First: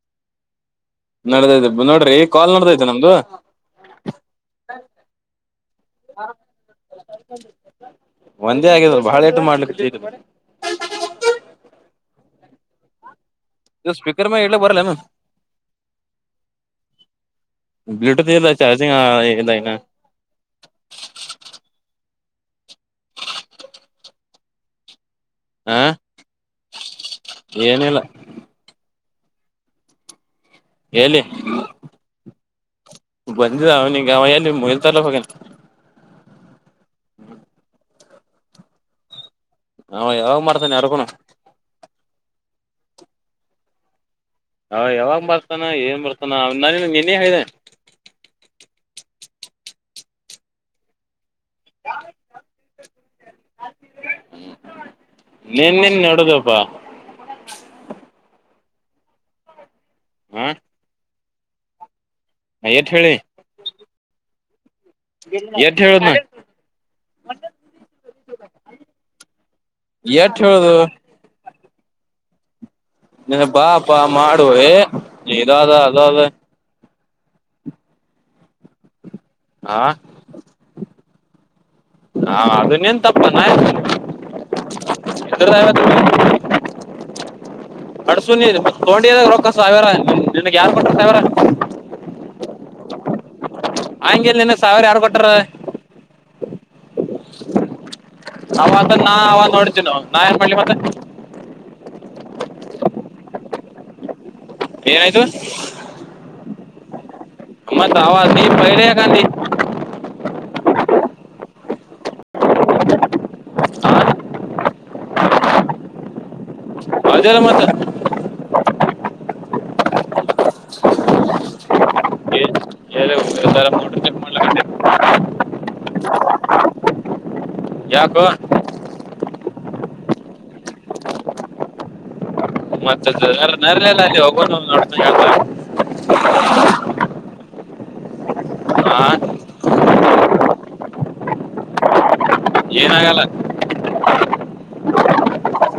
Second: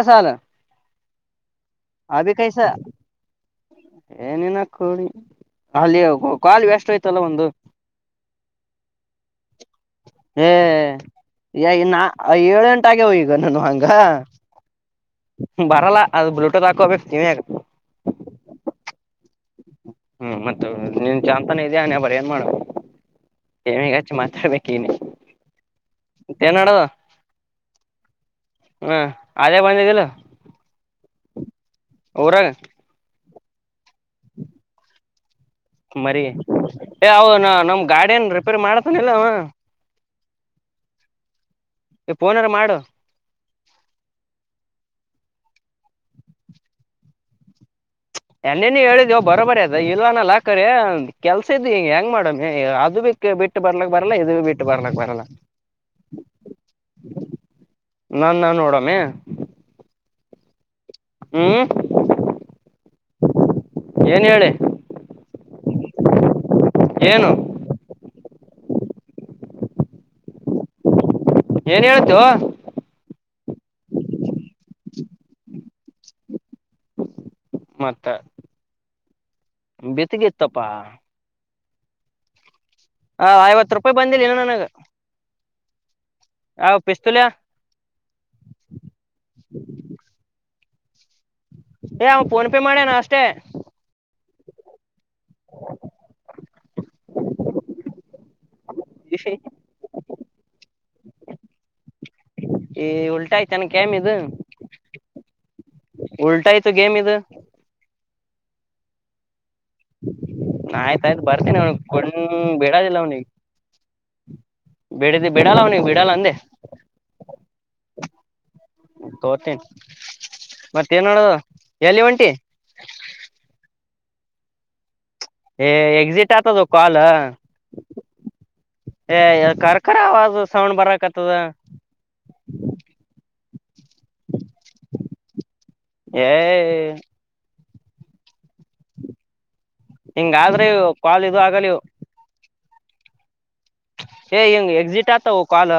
A ಸಾಲ ನಡ್ದೈತೆ ನೋಡ್ರಿ ಅಭಿ ಕಾಲ ಕೈಸ ನಡದೈತ ನಮ್ದು ಏನಿನ ಕೊಡಿ ಅಲ್ಲಿ ಕಾಲು ವೆಸ್ಟ್ಯ್ತಲ್ಲ ಒಂದು ಒಂದೇ ಆಗ್ಯದ ಬಹಳ ಏಟು ಮಾಡ್ಲಿಕ್ಕೆ ಇದು ಹ ಯ ಇನ ಆ ಏಳು ಎಂಟ ಆಗ್ಯವ ಈಗ ನನ್ನುವ್ ಹಂಗ ಸ್ಪೀಕರ್ ಮ್ಯಾಗ ಇಡ್ಲಕ್ ಬರಲ್ಲೇನು ಬರಲ್ಲ ಅದ ಬಿ ಟೂತ್ ಹಾಕೋಬೇಕ್ ಕಿವಿಯಾಗ್ ಇದನ ಹ್ಮ್ ಮತ್ತ ನಿನ್ ಚಾನ್ತಾನ ಇದೆ ಹಣೆಬರ ಏನ್ ಮಾಡುದ ಈಗ್ ಹಚ್ಚಿ ಮಾತಾಡ್ಬೇಕೀನಿ ಹಾ ಮತ್ತಏನ್ ನಡ್ದದ ಏನಿಲ್ಲ ಹಾ ಅದೇ ಬಂದಿದಲ್ಲ ಎಲಿ ಬಂದ ಅವನಿಿಗೆ ಅವಲ್ಲಿ ಮನೀತನ ಹೋಗ್ಯಾನ್ ಮರಿೀ ಏ ಅವನ ಹೌದು ನಮ್ ಗಾಡ ಏನ್ ರಿಪೇರ್ ಮಾಡತಾನ ಇಲ್ಲವ ಅವ ಯಾವಾಗ್ ಮಾಡ್ತೇನೆ ಯಾರಿಗ್ ಖುನಾ ಪೋನಾರ ಮಾಡು ಅವ ಯಾವಾಗ ಬರ್ತಾನ ಏನ್ ಬರ್ತಾನ ನಾನ ನಿನ್ನೆ ಹೇಳಿದೆ ನೆನ್ನೆನ ಹೇಳಿದವು ಬರೋ ಬರ ಅದ ಇಲ್ ಅನ್ನಲ್ಲ ಕರೆ ಕೆಲ್ಸದ ಈಗ್ ಹೆಂಗ ಮಾಡಮ ಅದು ಬಿ ಬಿಟ್ಟು ಬರ್ಲಕ್ ಬರಲ್ಲ ಇದು ಬಿ ಬಿಟ್ಟು ಬರ್ಲಕ್ ಬರಲ್ಲ ನಿನ್ ಎಡದೋಪಾ ನಾ ನಾ ನೋಡಾಮೀ ಹ ಹ್ಮ್ ಎಠ ಹೇಳಿನಿ ಏನ್ ಹೇಳಿ ಏಟು ಹೇಳಿದನಾ ಏನು ಏಟು ಹೇಳದನೋ ಏನ್ ಹೇಳ್ತೋ ನೀನ್ ಬಾಪ ಲ್ಲಲ್ಲ ಮತ್ತ ಹಾ ಬಿತಿಗೆತ್ತಪ್ಪಾ ಹಾ ಅದೇ ನಿನ್ ತಪ್ಪ ಆ ಏನಾ ಐವತ್ ರೂಪಾಯಿ ಬಂದಿಲ್ಲ ಇನ್ನು ನನಗ ಇದರ [unintelligible] ಆ ಪಿಸ್ತೂಲ್ಯ ಅಡ್ಸುಣಿ ತೋೊಂಡಿದಾಗ ರೊಕ್ಕ ಸಾವಿರ ನಿನ್ಗ್ ಯಾರು ಕೊಟ್ರ ಸಾವಿರ ಫೋನ್ಪೇ ಮಾಡ್ಯಣ ಅಷ್ಟೇ ಹಂಗೆಲ ನಿನಗ ಸಾವಿರ ಯಾರ್ ಕೊಟ್ರ ಅವಾಗ ನಾ ಅವಾಗ ನೋಡತೀನ ನಾ ಏನ್ ಮಾಡಿ ಮತ್ತ ಈ ಉಲ್ಟ ಆಯ್ತನ ಕೆಮಿದು ಏನಾಯ್ತು ಉಲ್ಟ ಆಯ್ತು ಗೇಮ್ ಇದು ಅಮ್ಮತ್ [unintelligible] ಗಾಂಧಿ ನ ಆಯ್ತ ಆಾಯ್ತು ಬರ್ತೇನೆಿ ಅವನ ಕೊಂಡ ಬಿಡೋದಿಲ್ಲ ಅವನಿಗೆ ಆ? ಬಿಡಲ್ ಬಿಡಾಲ ಅವ್ನಿಗೆ ಬಿಡಲ್ಲ ಅಂದೆ ಅದೆಲ್ಲ ಮತ್ತ ತೋತೀನಿ ಮತ್ತ ಏನ್ ನಡದದ ಎಲ್ಲಿಗ ಒಂಟಿ ಏ- [unintelligible] ಏ ಎಕ್ಸಿಟ್ ಆತದೋ ಕಾಲ್ ಯಾಕೋ ಏ ಕಖರ್ಖರ ಆವಾಜ ಸೌಂಡ್ ಬರಕತ್ತದ ಮತ್ತದ ನರ್ಲೆಲ್ಲ ಅಲ್ಲಿ ಹೋಗ ನೋಡ್ತ ಹತ ಏ ಹಾ ಹಿಂಗಾದ್ರೆ ಇವು ಕಾಲ್ ಇದು ಆಗಲಿವು ಏನ ಆಗಲ್ಲ ಏ್ ಎಂಗ ಎಕ್ಸಿಟ್ ಆತ ಕಾಲ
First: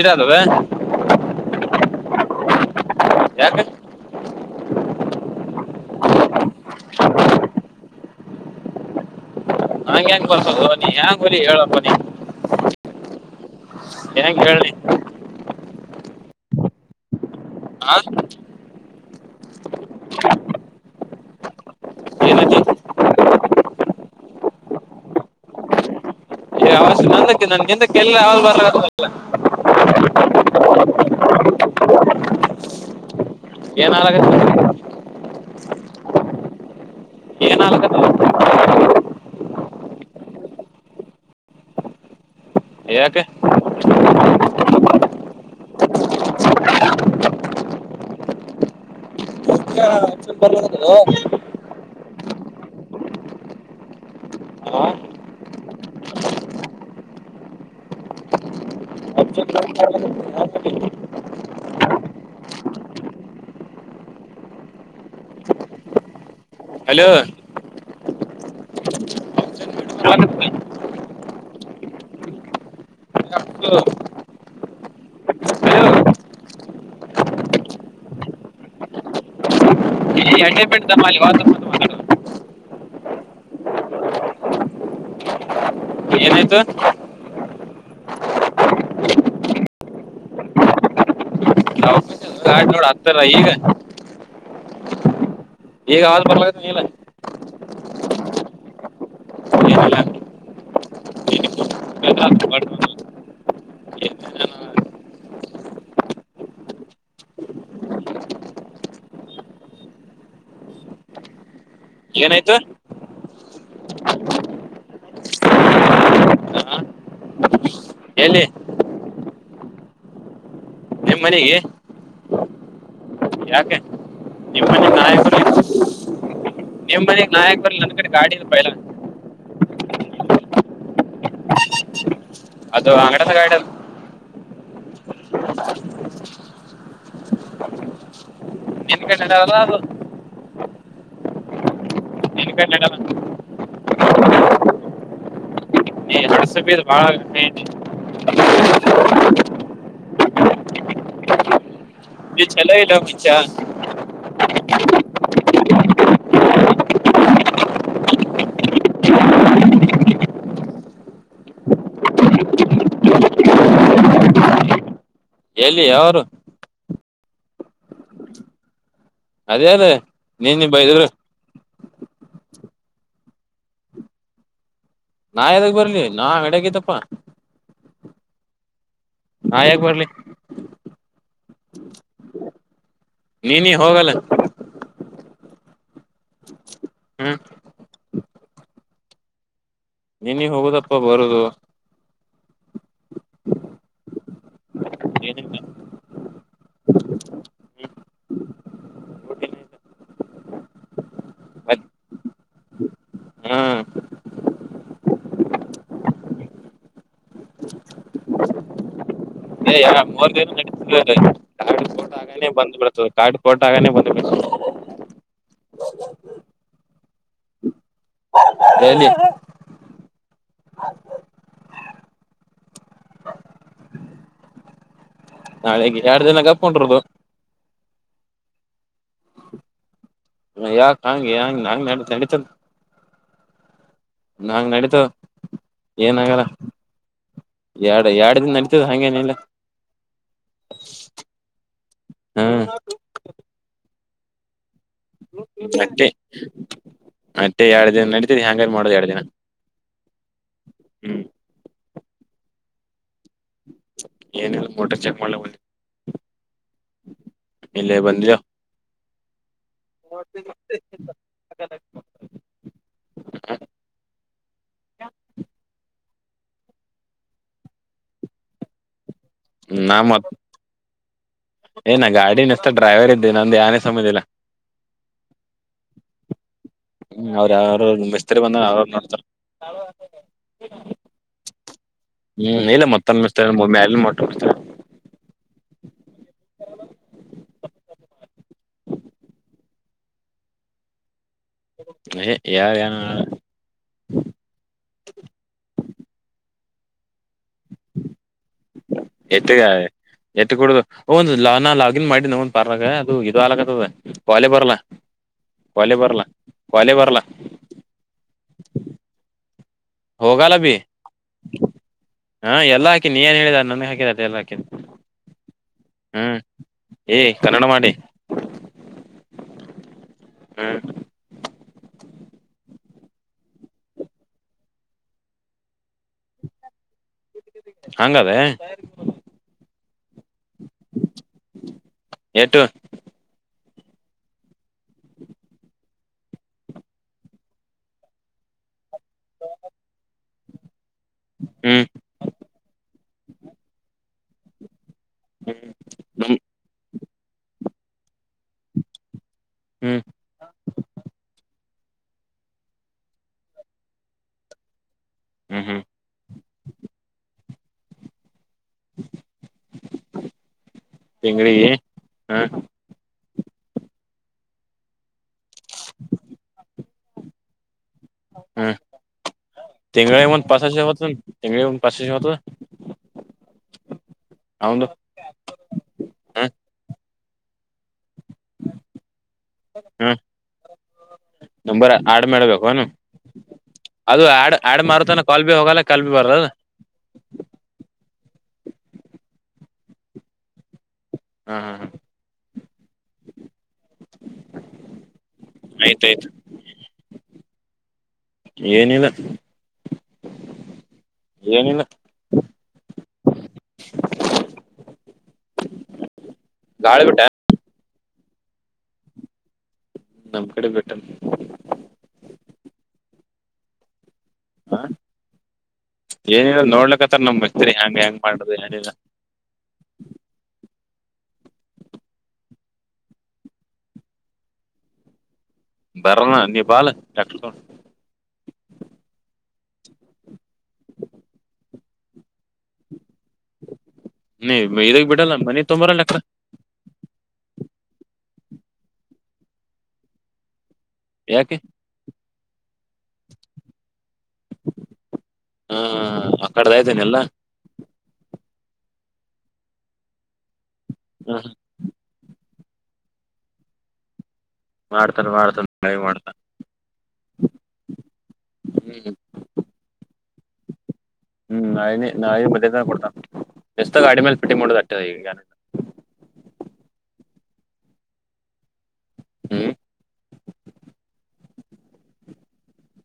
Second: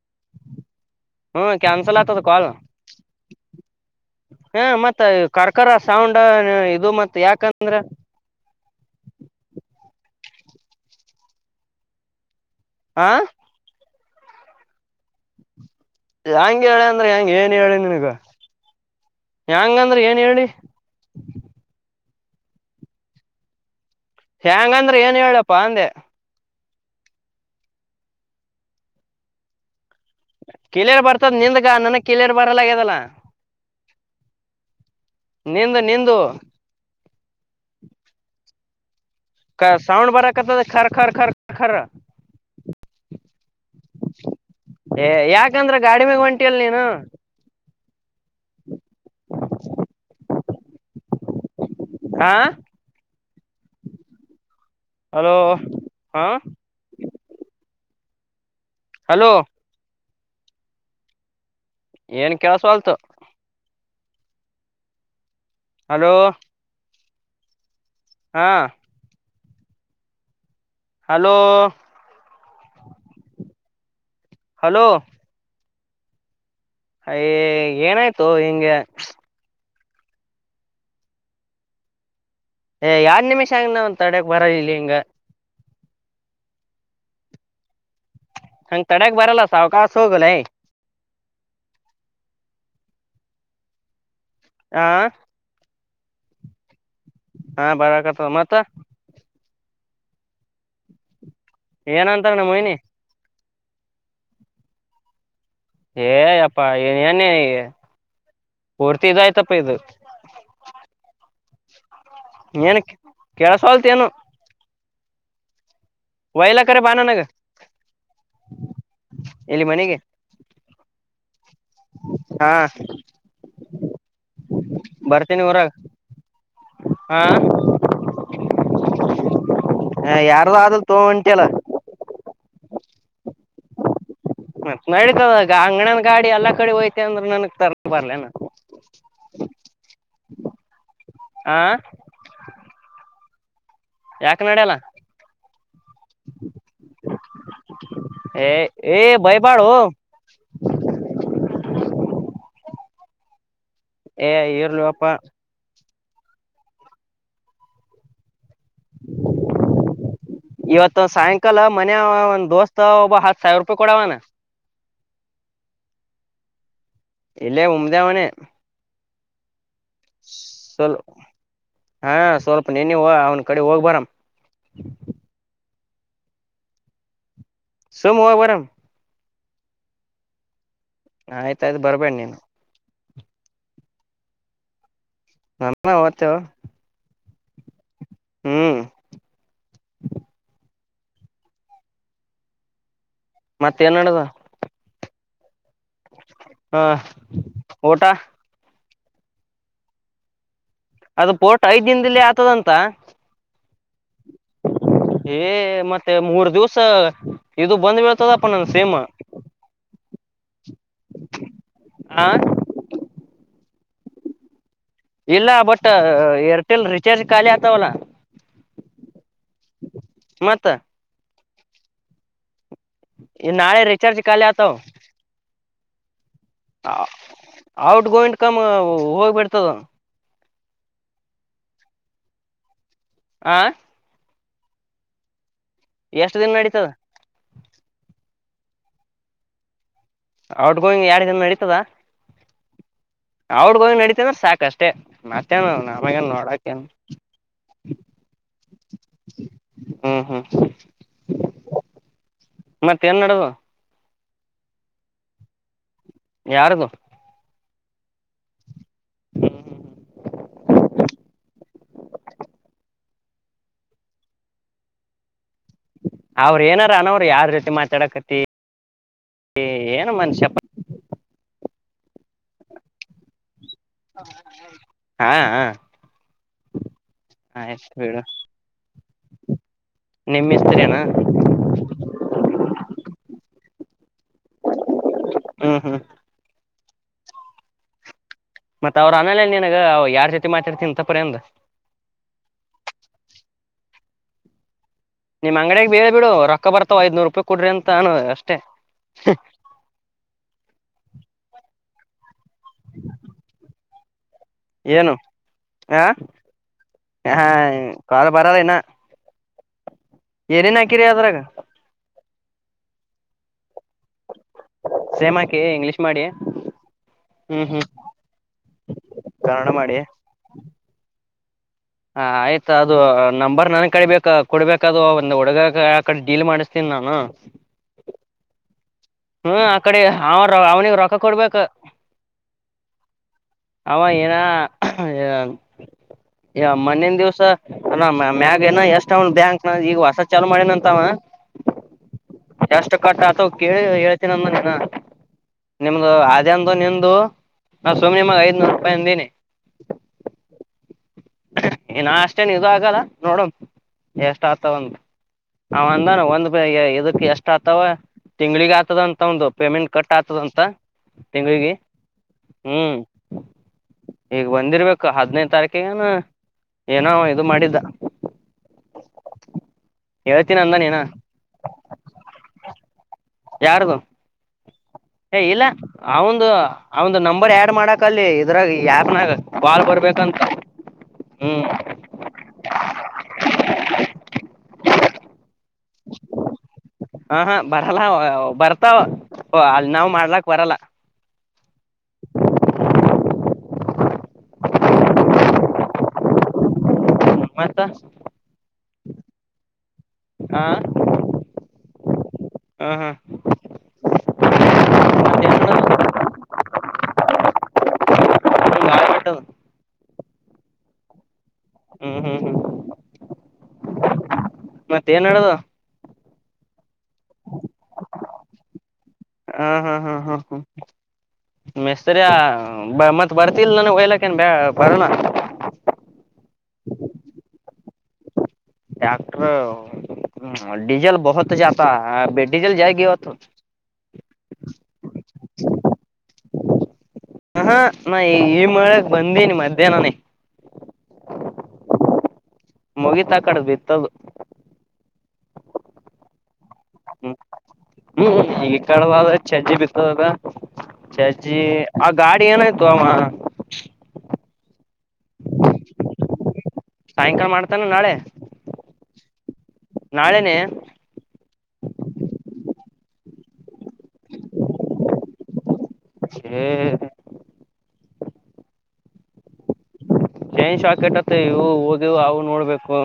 ಇದಾದವೇ ಹ್ಮ್ ಕ್ಯಾನ್ಸಲ್ ಆತದು ಕಲ್ ಯಾಕ ಹ ಮತ್ತ ಕರ್ಕರ ಸೌಂಡ್ ಇದು ಮತ್ತ್ ಯಾಕಂದ್ರ ಹಂ ಹೆ್ಯಾಂಗ ಬರ್ತಲ್ ನೀ ಹ್ಯಾಂಗ ಹೊಿ ಹೇಳಪ್ಪ ನೀ ಆಾ ಏಂಗ ಹೇಳಿ ಹೆಂಗಗೆ ಹೇಳಿ ಅಂದ್ರೆ ಹೆಂಗಗೆ ಏನ್ ಹೇಳಿ ಆ ನಿನ್ಗ ಯಂಗಂದ್ರೆ ಏನ್ ಹೇಳಿ ಏನೈತಿ ಹೆ್ಯಾಂಗಂದ್ರೆ ಏನ್ ಹೇಳಪ್ಪಾ ಅಂದೆ ಅವ ನಂದಕ್ಕೆ ನನ್ಗೆಂತ ಕೆಲ್ಲ ಆಲ್ ಬಾರಲ್ಲ ಕಳಿಯರ್ ಬರ್ತದ್ ನಿಂದಗ ನನಗ್ ಕಿಳಿಯರ್ ಬರಲ ಆಗ್ಯದಲ್ಲ ಏನ್ ಹಾಳಾಗೋಯ್ತು ನಂದು ನಂದು ಏನ್ ಆಲಕತ್ತ ಸೌಂಡ್ ಬರಕ್ಕೆ ಕರೆ ಕರ ಕರ ಯಾಕೆ ಏ ಯಾಕಂದ್ರ ಗಾಡಿ ಮ್ಯಾಗ ಒಂಟಿಯಲ್ ನೀನು [unintelligible] ಬಸ್ಸಿಗೆ ಬರ್ತೀನಿ ಹ್ ಹಲೋ ಹಾ ಹಲೋ ಏನ್ ಕೆಲಸ ಅಲ್ತು ಹಲೋ ಹಲೋ ಹಾ ಹ [inaudible] ಹಲೋ ಹಲೋ ಯ್ ಏನಾಯ್ತು ಹಿಂಗೆ ಈ ಅಣ್ಣೆ ಬೆಟ್ಟ ಬಾ ಮಾತಾಡೋ ಏ ಯಾರ್ ನಿಮಿಷ ಆಗನ ಒಂದ ತಡೆಕ್ ಬರ ಇಲ್ಲ ಹಿಂಗ ಏನಾಯ್ತು ಹಂಗ್ ತಡಕ್ ಬರಲ್ಲ ಸಾವ್ಕಾಾಸ ಹೋಗಲ್ಲ ಆಡ್ ನೋಡ್ ಹತ್ತಾರ ಈಗ ಹಾ ಈಗ ಹಾಲ್ ಬರ್ಲತ್ ನೀಲ ಹಾ ಬರಕತ್ತವ ಮತ್ತ ಲ್ಲ [inaudible] ಏನ ಅಂತಾರ ನ ಮಹನಿ ಏ ಅಪ್ಪ ನೇ ಪೂರ್ತಿ ಇದಾಯತಪ್ಪ ಇದು ಏನಾಯ್ತು ಕೆೇಳಸ ಹೊಲ್ತ್ ಏನು ವಯಲ್ಲ ಹಾ ಕರ ಬಾನ ನ ಗ ಎಲ್ಲಿ ಎಲ್ಲಿ ಮನೆಗೆ ನಿಮ್ ಮನೆಗೆ ಹಾ ಯಾಕೆ ನಿಮ್ಮನಿ ನಾಯಕರು ಬರ್ತೀನಿ ಊರಾಗ ಹಾ ನಿಮ್ಮನೆ ನಾಯಕರು ನನ್ನ ಕಡೆ ಗಾಡಿದ ಪಯಲ ಹ ಯಾರ್ದು ಆದ್ರ ತಗಂಟಿ ಅಲ್ಲ ಅದು ಅಂಗಡನ ಗಾಯಡಲ್ ಮತ್ ನಡತದ ಅಂಗಡನ್ ಗಾಡಿ ಎಲ್ಲಾ ಕಡೆ ಹಯ್ತೆ ಅಂದ್ರ ನನಗ್ ತರ್ ಬರ್ಲನ ನಿನ್ ಕಟ್ಟಿದಾವಲ್ಲ ಅದು ಹಾ ಕ [inaudible] ಯಾಕ ನಡ ಅಲ್ಲ ನೀ ಹಡಸು ಬೀದ್ ಬಾಳ ಆಗೈತಿ. ಹ ಭಯಪಳ ಹ [unintelligible] ಇ ಚಲೋ ಇಲ್ಲ ಮುಂಚ ಹಲ ಅಪ್ಪ ಹ ಇವತ್ತುದ ಸಾಯಂಕಾಲ ಮನ್ಯ ಒಂದ್ ದೋಸ್ತ್ ಒಬ್ಬ ಹತ್ ಸಾವಿರ ರೂಪಾಯಿ ಕೊಡವಣ [unintelligible] ಎಲ್ಲಿಿ ಅವರು ಇಲ್ಲ ಉಮದ ಮನೆ ಅಾರ ನೀನ್ ನಿ ಬ ಇದ್ರ ಹಾ ಸ್ವಲ್ಪ ನೆನ ಅವನ ಕಡೆ ಹೋಗ್ ಬರಾಮ ನಾ ಯದಾಗ ಬರ್ಲಿ ನಾ ಎಡಗತಪ್ಪ ಸೋಮವ ಬರಾಮ ನಾ ಯಾಕ ಬರ್ಲಿ ಆಯ್ತಾಯಯ್ತು ಬರ್ಬೇಣ ನೀನು ನೀನ ಹೋಗಲ್ಲ ನನ್ನ ತ್ತವು ಹ್ಮ್ ಹ್ಮ್ ನಿನಗೆ ಹೋಗದಪ್ಪ ಬರುದು ಮತ್ತೇಏನ್ಡದ ಏನಿಲ್ಲ ಹಾ ಊಟಾ ಅದ ಪೋಟ ಮತ್ ಐದ್ ದಿನದಲ್ಲಿ ಆತದಂತ ಹ್ಮ್ ಹ ಏ ಮತ್ತೆ ಮೂರ್ ದಿವ್ಸ ಇದು ಬಂದ್ ಬೀಳ್ತದಪ್ಪ ನನ್ ಸೇಮ ಮೂರ್ ದಿನ ನಡತ ಕಾರ್ಡ್ ಕೋಟ ಆ ಆಗಾನೇ ಬಂದ್ ಬಿಡತದೆ ಕಾರ್ಡ್ ಕೋಟ ತಗೆ ಬಂದಬೇಕ ಇಲ್ಲ ಬಟ್ ಏರ್ಟೆಲ್ ೀಚಾರ್ಜ್ ಖಾಲಿ ಆತವಲ್ಲ ಎಲಿ ಮಾತ ಇ ನಾಳೆ ರರಿಚಾರ್ಜ ಕಲ್ತ ನಾಳೆೆಗೆ ಎರಡ್ ದಿನ ಕಪ್ಡರುದು ಔಟ್ ಗೋಯಂಟ್ ಕಮ್ ಹೋಗ್ಬಿಡ್ತದ ಯಾಕ ಹಂಗಗೆ ಹಂಗ ನಂಗ ನಡ ನಡಿತ ಆಾ ನಂಗ ನಡೀತವ ಏನ ಎಷ್ಟ್ ಆಗಲ್ಲ ದಿನ ನಡೀತದ ಎರಡು ನಡತದ ಹಂಗೇನಿಲ್ಲ ಔಟ್ ಗೋಯಿಂಗ್ ಎಡು ಜನ ನಡೀತದ ಹ್ಮ್ ಅವಡ್ಗ ಹೋಗಿ ನಡಿತ ಅಂದ್ರ ಸಾಕಷ್ಟೇ ಮತ್ತೇನು ಅಟ್ಟೆ ನಮಗನ್ ನೋಡಕನು ಅಟ್ಟೆ ಎರಡ್ ದಿನ ನಡೀತದೆ ಹ್ಯಾಂಗಾರ ಮಾಡೋದು ಎರಡ್ ದಿನ ಹ್ಮ್ ಹ್ಮ್ ಹ್ಮ್ ಮತ್ತೆ ನ್ ನಡದು ಏನಿಲ್ಲ ಮೋಟರ್ ಚೆಕ್ ಮಾಡ್ಲ ಯಾರ್ದು ಇಲ್ಲ ಬಂದಯ ಅವ್ರ ಏನಾರ ಅನೋ್ರ ಯಾರ್ ರೀತಿ ಮಾತಾಡಕತಿ ಏನು ಮನುಷ್ಯಪ್ಪ ಏನಾ ಗಾಡಿನ ಎಷ್ಟ ಡ್ರೈವರ್ ಇದ್ದೆ ನಂದು ಯಏ ಹಾ ಹಾ ಹ್ಮ್ ಅವ್ಯಾರರು ಆಯ್ತು ಬಿಸ್ತರ್ ಬಂದ ಅವ್ರು ನೋಡ್ತಾರೆ ನಿಮ್ಮ್ತರಿನಾ ಹ್ಮ್ ಇಲ್ಲ ಮತ್ತಿಸ್ತ ಮಟ್ಟೋಗಿಸ್ತಾರೆ ಹ್ಮ್ ಹ್ಮ್ ಮತ್ತತ್ ಅವ್ರ ಅನಾಲಲ್ಲಿ ಏನಾಗ ಯಾರ್ ಜೊತೆ ಮಾತತಿರ್ತೀನಂತ ಪರಿಂದ ಹ ಯಾರ ಾನ ನಿಮ್ ಅಂಗಡಗ್ ಬೇಳ್ ಬಿಡು ರೊಕ್ಕ ಬರ್ತಾವ ಐದ್ನೂರು ರೂಪಾಯಿ ಕೊಡ್ರಿ ಅಂತ ಅಾನ ಅಷ್ಟೇ ಎತ್ಗ ಎತ್ತು ಕುೂಡುದು ಒಂದು ಲನ ಲ ನ್ ಮಾಡಿ ನ ಒಂದು ಪಾರ್ಾಗ ಅದು ಇದು ಆಗ್ತದ ಕಾಲ ಬರಲ ಏನು ಕಾಲ ಆ ಬರ್ಲ ಕಾಲ ಬರಲ ಕಾಲ ಪರಲ್ಲನ್ನ ಹೋಗಲ್ಲ ಬಿ ಏನೇನ್ ಹಾಕಿರಿ ಅದ್ರಾಗ ಹಾ ಎಲ್ಲ ಹಾಕಿನಿ ನ್ ಹೇಳಿದ ನನ್ಗೆ ಹಾಕಿದ ಅ ಎಲ್ಲಾಿ ಸೇಮ್ ಹಾಕಿ ಇಂಗ್ಲೀಷ್ ಮಾಡಿ ಹ್ಮ್ ಏ ಕನ್ನಡ ಮಾಡಿ ಕಾರಣ ಮಾಡಿ ಹ್ಮ್ ಹ ಆಯ್ತ ಅದು ನಂಬರ್ ನನ್ ಕಡಿಬೇಕ ಕೊಡ್ಬೇಕ ಅದು ಒಂದ ಹುಡುಗ ಆ ಕಡೆ ಡೀಲ್ ಮಾಡಿಸ್ತೀನ್ ನಾನು ಹಂಗದ ಹ್ಮ್ ಆ ಕಡೆ ಅವ ಅವನಿಿಗೆ ರೊಕ್ಕ ಕೊಡ್ಬೇಕ ಎಟು ಅವ ಏನ ಯ ಮೊನನ್ ದಿವ್ಸ ಅ ಮ್ಯಾಗ ಏನ ಎಷ್ಟ ಅವನ್ ಬ್ಯಾಂಕ್ನ ಈಗ ಹೊಸ ಚಾಲೂ ಮಾಡೇನ ಅಂತವ ಹ್ಮ್ ಎಷ್ಟು ಕಟ್ಟ ಅಥವಾ ಕೇಳಿ ಹೇಳ್ತೀನ ಅಂದನ ನಿಮ್ದು ಅೇಂದು ನಿಮ್ದ ನ ಸುಮ್ ನಿಮ ಐದನೂರು ರೂಪಾಯಿ ಅಂದೀಿನಿ ಹ್ಮ್ ಇ ನಾ ಅಷ್ಟೇನ್ ಇ ಆಗಲ್ಲ ನೋಡಣ ಎಷ್ಟ ಆತದ ಒಂದು ಹ್ಮ್ ಹ್ಮ್ ಅವಂದಾನ ಒಂದ್ ಇದಕ್ ಎಷ್ಟ ಆತವ ತಿಂಗ್ಳಗ್ ಆತದ ಅಂತ ಒಂದು ಪೇಮೆಂಟ್ ಕಟ್ ಆತದಂತ ತಿಂಗಡಿ ತಿಂಗ್ಳಿಗೆ ಹ್ಮ್ ಈಗ ಬಂದಿರ್ಬೇಕು ಹದ್ನೈ ತಾರೀಕಿಗೆನು ಏನೋ ಇದು ಮಾಡಿದ್ದ ತೆಂಗಗಳಳ ಇಂದು ಪಾ ಹೇಳ್ತೀನಿ ಅಂದಾನ ಏನ ಹೊತ್ತು ತೆಂಗಳ ಪಾಚಷ ಹೊತ್ತು ಯಾರಗು ಹೌದು ಏ ಇಲ್ಲ ಅವಂದು ಅವಂದು ನಂಬರ್ ಆಡ್ ಮಾಡಕ್ ಅಲ್ಲಿ ಇದ್ರಾಗ ಯಾಕನಾಗ ಬಾಲ್ ಹ ಬರ್ಬೇಕಂತ ಹ್ಮ್ ನಂಬರ್ ಆಡ್ ಮಾಡ್ಬೇಕು ಅನು ಅದು ಆಡ್ ಆಡ್ ಮಾಡತಾನ ಕಾಲ್ ಬಿ ಹೋಗಲ್ಲ ಕಲ್ ಭ ಬರ್ರ ಹಾ ಹಾ ಬರಲ್ಲ ಬರ್ತಾವ ಅಲ್ಲಿ ನಾವ್ ಮಾಡ್ಲಾಕ್ ಬರಲ್ಲ ಹ ಹ ಆಯ್ತಾಯ್ತು ಹ ಮಾ್ತಾ ಏನಿಲ್ಲ ಹಾ ಏನಿಲ್ಲ ಹಾ ಹಾ ಗಾಳಿ ಬಿಿಟ ನ ನಳಟ್ಟ ನಮಕಡ ಪೆಟ್ಟು ಹ್ಮ್ ಹ್ಮ್ ಹ್ಮ್ ಮತ್ತ ಏನ್ಡ್ದ ಏನರ ನೋಡ್ಲಕ್ಕತ್ತಾರ ನಮ್ಕ್ತರಿ ಹೆ್ಯಾಂಗ ಹೆಂಗ ಮಾಡ್ರಿ ಏನಿಲ್ಲ ಹಾ ಹಾ ಹಾ ಹಾ ಹಾ ಮಿಸ್ತ್ರಿಯ ಮತ್ತ್ ಬರ್ತಿಲ್ ನಾನ ಒಯ್ಲಕ್ಕೇನ್ ಬ ಬರೋಣ ಬರೋಣ ನೀ ಬಾಲಕ್ ಡಾಕ್ಟರು ಹ್ಮ ಡಜಲ್ ಬಹತ [inaudible] ಜಾತ ಡಿಸಲ್ ಜಾಯಗ ಹೊತ್ತುು ನೀ ಇದ್ ಬಿಡಲ್ಲ ಮನಿ ತೊಂಬರಲ್ಲಕ್ಕ ಹಾ ನಾ ಈ ಈ ಮಗ್ ಬಂದನಿ ಮಧ್ಯಾಹ್ನನೇ ಯಾಕೆ ಮುಗಿತಾ ಕಡ್ದ್ ಬಿತ್ತದು ಹ ಆ ಕಡೆದ ಇದ್ದೇನೆ ಎಲ್ಲ ಹ್ಮ್ ಹ್ಮ್ ಈಗ ಈ ಕಡ ಚಜ್ಜಿ ಬಿತ್ತದದ ಚಾಚಿಯ ಗಾಡಿ ಏನಾಯ್ತು ಮಾಮಾ ಮಾಡ್ತಾರ ಮಾಡ್ತಾರ ಮಾಡ್ತ ಸಾಯಂಕಾಲ ಮಾಡ್ತಾನ ನಾಳೆ ಹ್ಮ್ ನಾಳೆನೆ ಹ್ಮ್ ನಾಳೆನೆ ನಾಳೆ ಮಧ್ಯಾಹ್ನ ಮೇಲೆ ಕೊಡ್ತಾ ವ್ಯಸ್ತ ಅಡಿಮೇಲ್ ಪಿಟ್ಟಿು ತಟ್ಟ ಹ್ಮ್ ಹ್ಮ್ ಚೈನ್ ಶಾಕೆಟ್ತ್ತ ಇವು ಹೋಗಿವವು ಅವು ನೋಡ್ಬೇಕು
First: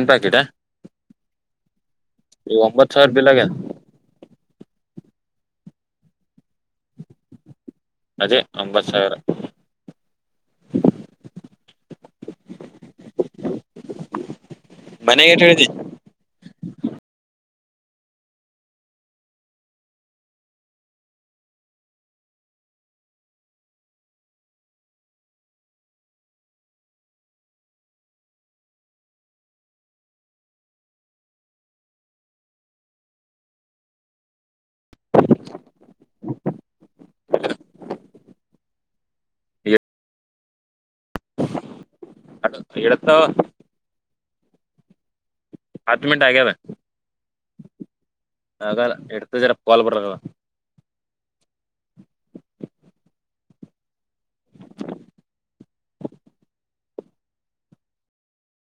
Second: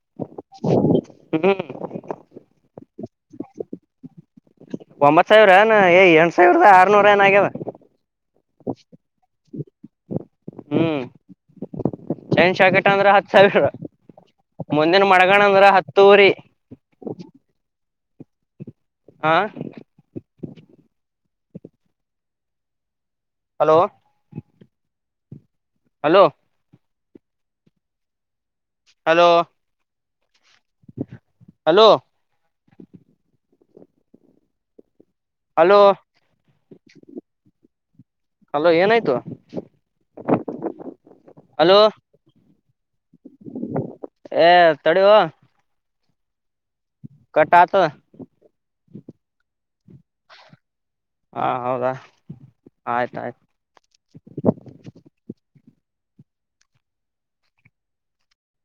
ನ್ ಪ್ಯಾಕೆಟಾ ಹ್ಮ್ ಇ ಒಂಬತ್ತು ಸಾವಿರ ಬಿಲ್ಲಾಗಿದೆ ಒಂಬತ್ ಸಾವಿರ ಏನ್ಏ ಎಂಟ ಸಾವಿರದ ಆರ್ನೂರ ಏನ ಆಗ್ಯಾವ ಅದೇ ಒಂಬತ್ ಸಾವಿರ ಹ್ಮ್ ಚೈನ್ ಶಾಕೆಟ್ ಅಂದ್ರೆ ಹತ್ತು ಸಾವಿರ ಮುಂದಿನ ಮನೆಗೆ ಮಡಗಣ ಎಟ್ ಅಂದ್ರ ಹೇಳಿದಿ ಹತ್ತುವರಿ ಆ hello hello hello hello hello hello ಏನಯ್ತು ಹಲೋ ಇಡತ್ತ ಏ ತಡುವ ಹತ್ತು ಮಂಟ್ ಆಗ್ಯದ ಆತದ ಆಗ ಇಡ್ತ ಜರ ಕಾಲ್ ಬರಲ್ಲ ಹಾ ಹೌದಾ ಆಯ್ತ ಆಯ್ತು